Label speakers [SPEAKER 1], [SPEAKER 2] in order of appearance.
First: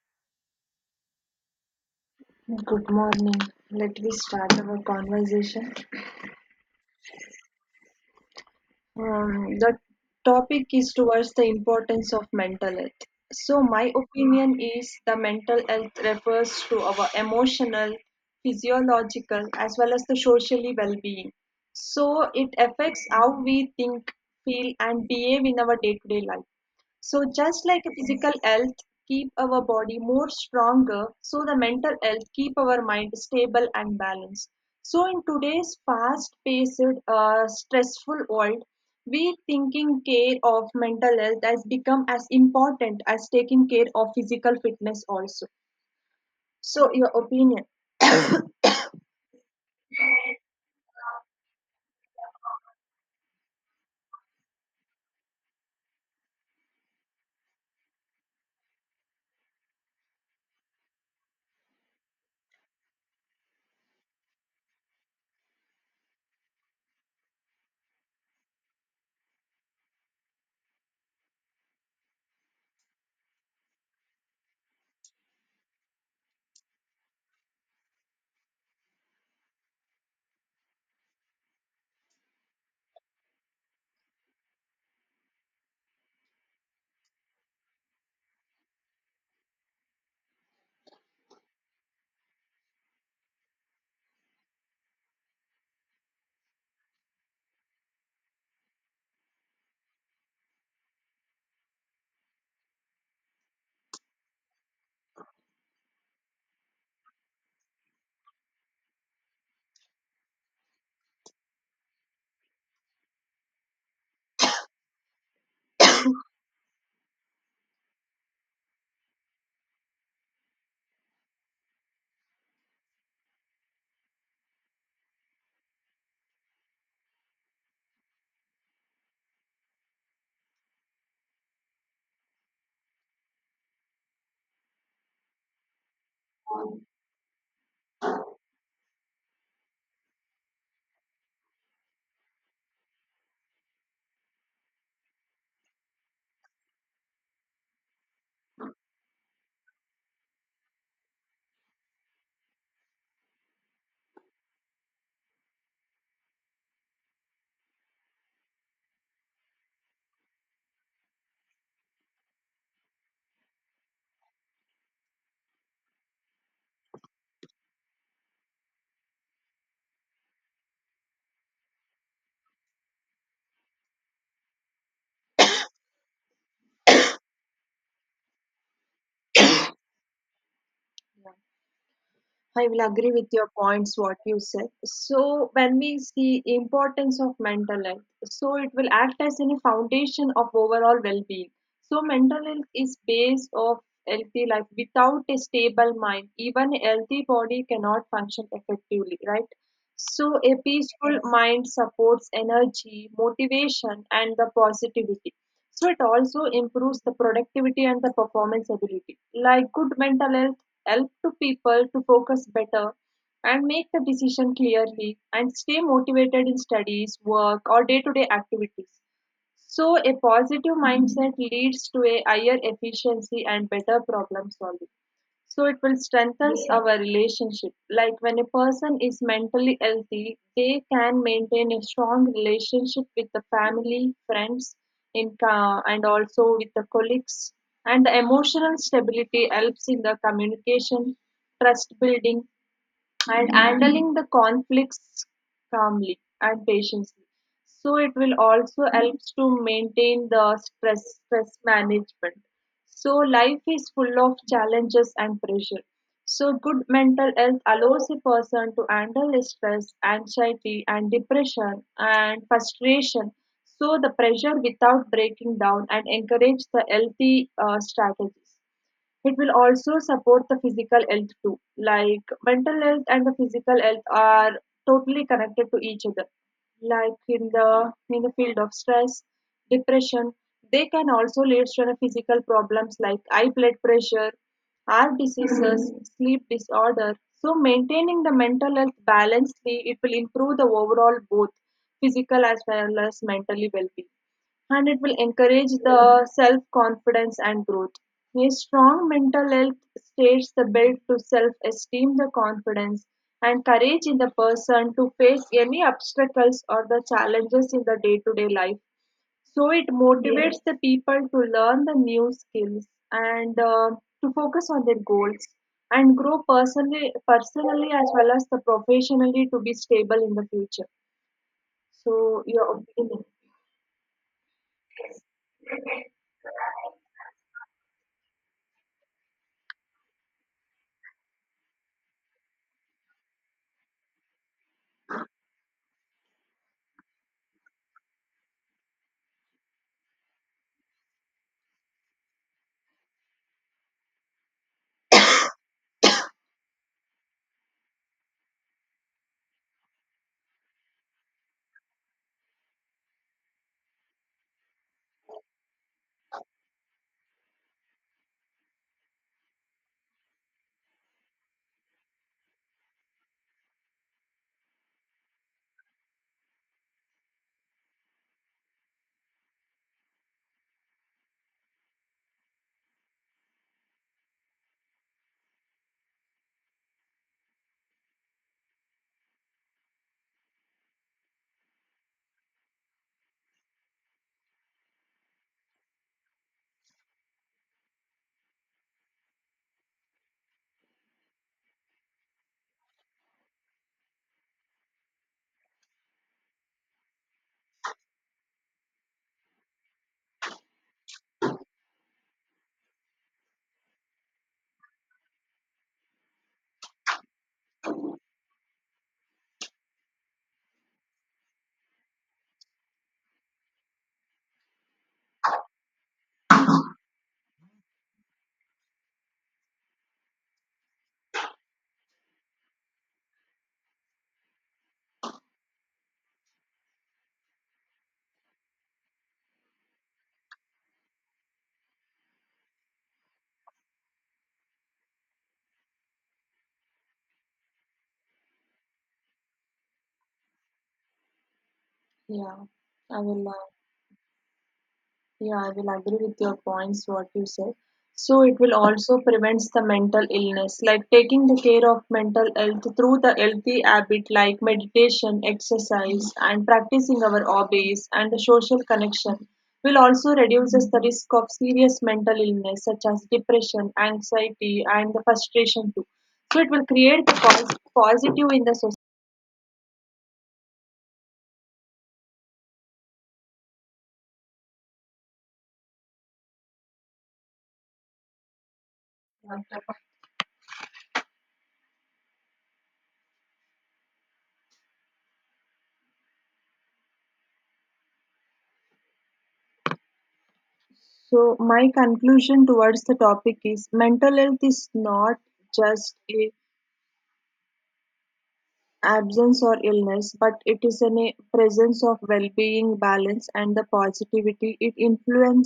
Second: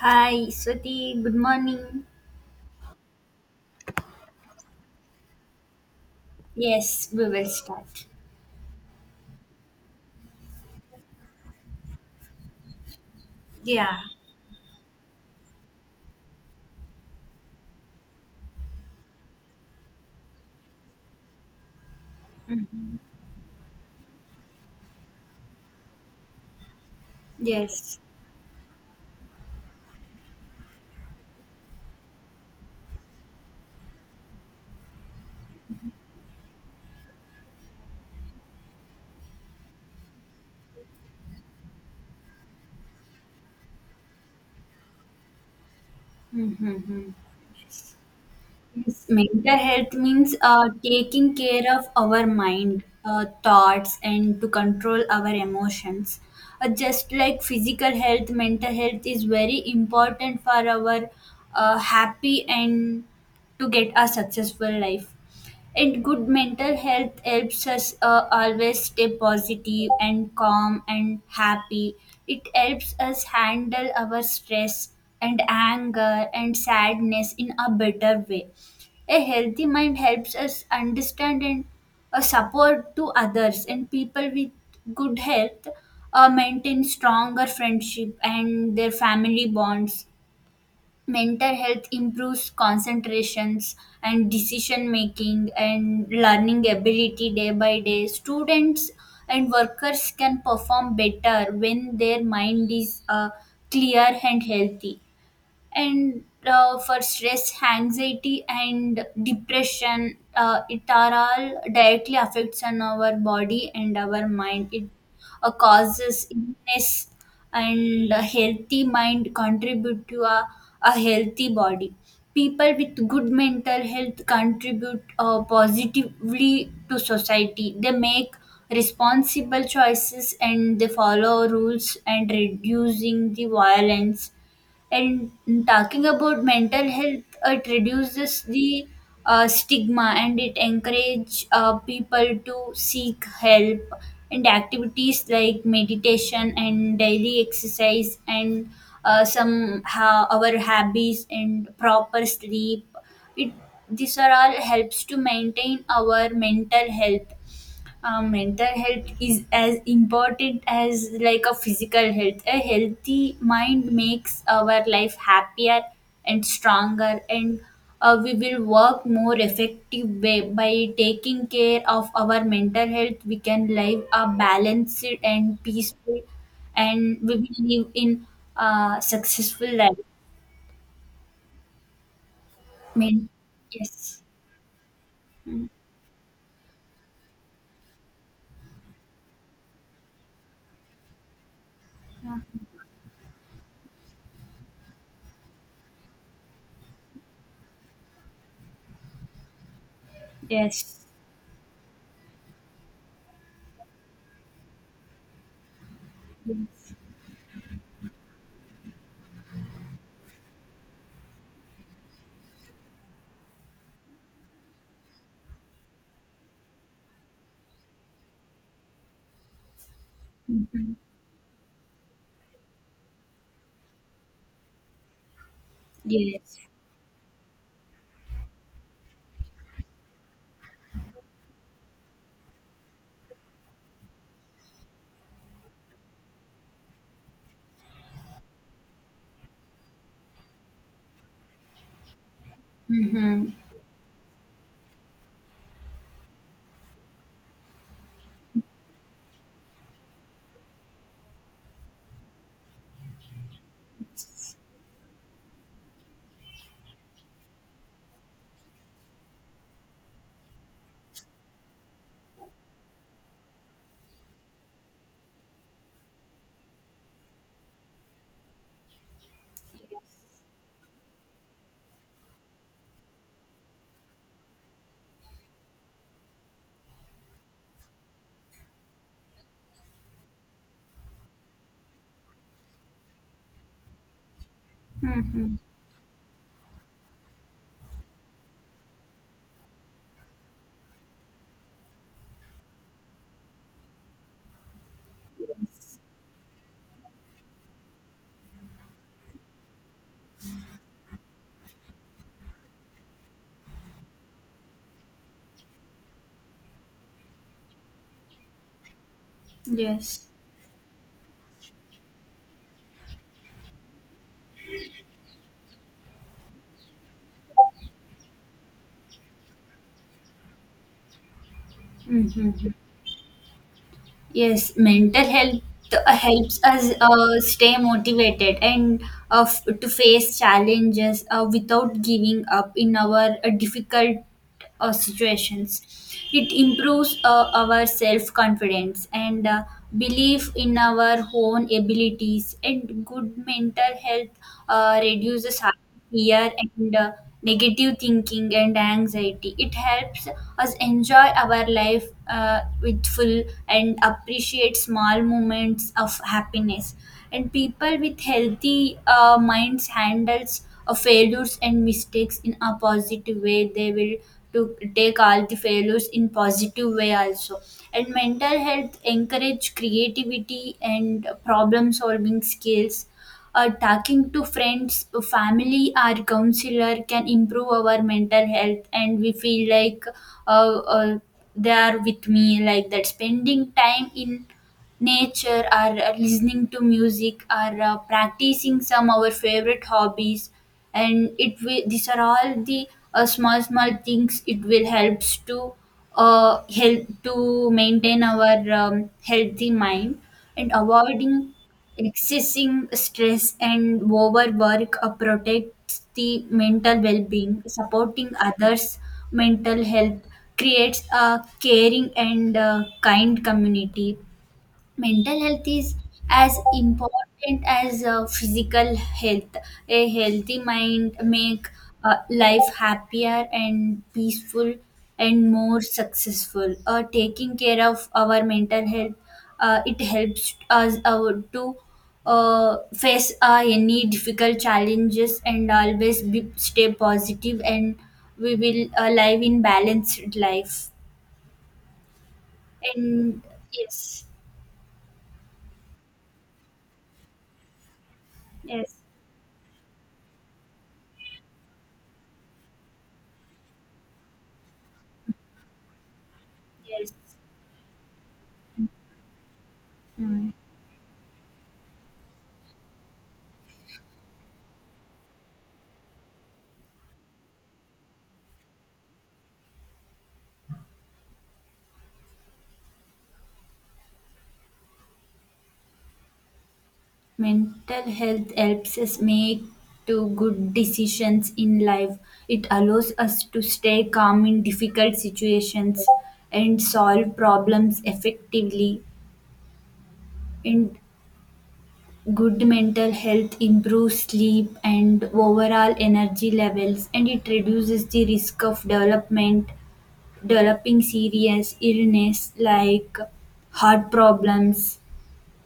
[SPEAKER 1] Hi, Swati. Good morning.
[SPEAKER 2] Good morning. Let me start our conversation.
[SPEAKER 1] Yes, we will start.
[SPEAKER 2] The topic is towards the importance of mental health. So, my
[SPEAKER 1] Yeah.
[SPEAKER 2] opinion is the mental health refers to our emotional, physiological, as well as the socially well being. So, it
[SPEAKER 1] Mhm.
[SPEAKER 2] affects how we think, feel, and behave in our day to day life. So just like
[SPEAKER 1] Yes.
[SPEAKER 2] physical health keep our body more stronger, so the mental health keep our mind stable and balanced. So in today's fast-paced, stressful world, we thinking care of mental health has become as important as taking care of physical fitness also. So your
[SPEAKER 1] Mhm.
[SPEAKER 2] opinion?
[SPEAKER 1] Yes. Mental health means taking care of our mind, thoughts, and to control our emotions. Just like physical health, mental health is very important for our happy and to get a successful life. And good mental health helps us always stay positive and calm and happy. It helps us handle our stress and anger and sadness in a better way. A healthy mind helps us understand and support to others, and people with good health maintain stronger friendship and their family bonds. Mental health improves concentrations and decision making and learning ability day by day. Students and workers can perform better when their mind is clear and healthy. And for stress anxiety and depression, it are all directly affects on our body and our mind. It causes illness, and a healthy mind contribute to a healthy body. People with good mental health contribute positively to society. They make responsible choices and they follow rules and reducing the violence. And talking about mental health, it reduces the stigma and it encourage people to seek help. And activities like meditation and daily exercise and our hobbies and proper sleep, it these are all helps to maintain our mental health. Mental health is as important as like a physical health. A healthy mind makes our life happier and stronger, and we will work more effective way. By taking care of our mental health, we can live a balanced and peaceful, and we will live in a successful life.
[SPEAKER 2] I will
[SPEAKER 1] I
[SPEAKER 2] agree with
[SPEAKER 1] mean,
[SPEAKER 2] your points, what
[SPEAKER 1] yes.
[SPEAKER 2] you said. So,
[SPEAKER 1] Mm.
[SPEAKER 2] when we see importance of mental health, so it will act as any foundation of overall well-being. So, mental health is base of healthy life. Without a stable mind, even a healthy body cannot function effectively, right? So a
[SPEAKER 1] Yes.
[SPEAKER 2] peaceful mind supports energy, motivation, and the positivity. So it also
[SPEAKER 1] Yes.
[SPEAKER 2] improves the productivity and the performance ability. Like good mental health help to people to focus better and make the decision clearly and stay motivated in studies, work, or day-to-day activities. So a positive
[SPEAKER 1] Mhm.
[SPEAKER 2] mindset leads to a higher efficiency and better problem solving. So it will strengthen
[SPEAKER 1] Yes.
[SPEAKER 2] our relationship. Like when a person is mentally healthy, they can maintain a strong relationship with the family, friends, and also with the colleagues. And the emotional stability helps in the communication, trust building,
[SPEAKER 1] Mm-hmm.
[SPEAKER 2] and handling the conflicts calmly and patiently. So it will also helps to maintain the stress management. So life is full of challenges and pressure. So good mental health allows a person to handle the stress, anxiety, and depression and frustration. So the pressure without breaking down and encourage the healthy strategies. It will also support the physical health too. Like mental health and the physical health are totally connected to each other. Like in the field of stress, depression, they can also lead to the physical problems like high blood pressure, heart
[SPEAKER 1] Mm-hmm.
[SPEAKER 2] diseases, sleep disorder. So maintaining the mental health balancedly, it will improve the overall both physical as well as mentally well-being, and it will encourage the self confidence and growth. A strong mental health states the build to self esteem, the confidence, and courage in the person to face any obstacles or the challenges in the day to day life. So it
[SPEAKER 1] Yes.
[SPEAKER 2] motivates the people to learn the new skills and to focus on their goals and grow personally, personally as well as the professionally to be stable in the future. So your
[SPEAKER 1] Mm-hmm.
[SPEAKER 2] opinion?
[SPEAKER 1] Yes, mental health helps us stay motivated and to face challenges without giving up in our difficult situations. It improves our self confidence and belief in our own abilities. And good mental health reduces fear and negative thinking and anxiety. It helps us enjoy our life with full and appreciate small moments of happiness. And people with healthy minds handles failures and mistakes in a positive way. They will to take all the failures in positive way also. And mental health encourage creativity and problem solving skills. Talking to friends family or counselor can improve our mental health, and we feel like uh, uh, they are with me like that. Spending time in nature or listening to music or practicing some our favorite hobbies, and it will these are all the small small things. It will helps to help to maintain our healthy mind. And avoiding excessing stress and overwork protects the mental well-being. Supporting others mental health creates a caring and kind community. Mental health is as important as physical health. A healthy mind make life happier and peaceful and more successful. Taking care of our mental health, it helps us to face any difficult challenges and always stay positive, and we will live in balanced life
[SPEAKER 2] Yeah, I
[SPEAKER 1] and
[SPEAKER 2] will. Uh,
[SPEAKER 1] yes.
[SPEAKER 2] Yeah, I will agree with your points, what you said. So it will
[SPEAKER 1] Yes.
[SPEAKER 2] also prevents the mental illness, like taking the care of mental health through the healthy habit like meditation, exercise, and
[SPEAKER 1] Yes.
[SPEAKER 2] practicing our hobbies and the social connection will also
[SPEAKER 1] Mm.
[SPEAKER 2] reduces the risk of serious mental illness such as depression, anxiety, and the frustration too. So it will create the positive in the society.
[SPEAKER 1] Mental health helps us make to good decisions in life. It allows us to stay calm in difficult situations and solve problems effectively. And
[SPEAKER 2] So my
[SPEAKER 1] good
[SPEAKER 2] conclusion towards
[SPEAKER 1] mental
[SPEAKER 2] the
[SPEAKER 1] health
[SPEAKER 2] topic is
[SPEAKER 1] improves
[SPEAKER 2] mental health
[SPEAKER 1] sleep
[SPEAKER 2] is
[SPEAKER 1] and
[SPEAKER 2] not
[SPEAKER 1] overall
[SPEAKER 2] just a
[SPEAKER 1] energy levels, and it reduces the risk of
[SPEAKER 2] absence
[SPEAKER 1] development
[SPEAKER 2] or illness, but it
[SPEAKER 1] developing
[SPEAKER 2] is a
[SPEAKER 1] serious
[SPEAKER 2] presence of
[SPEAKER 1] illness
[SPEAKER 2] well-being,
[SPEAKER 1] like
[SPEAKER 2] balance, and the
[SPEAKER 1] heart
[SPEAKER 2] positivity it
[SPEAKER 1] problems
[SPEAKER 2] influences.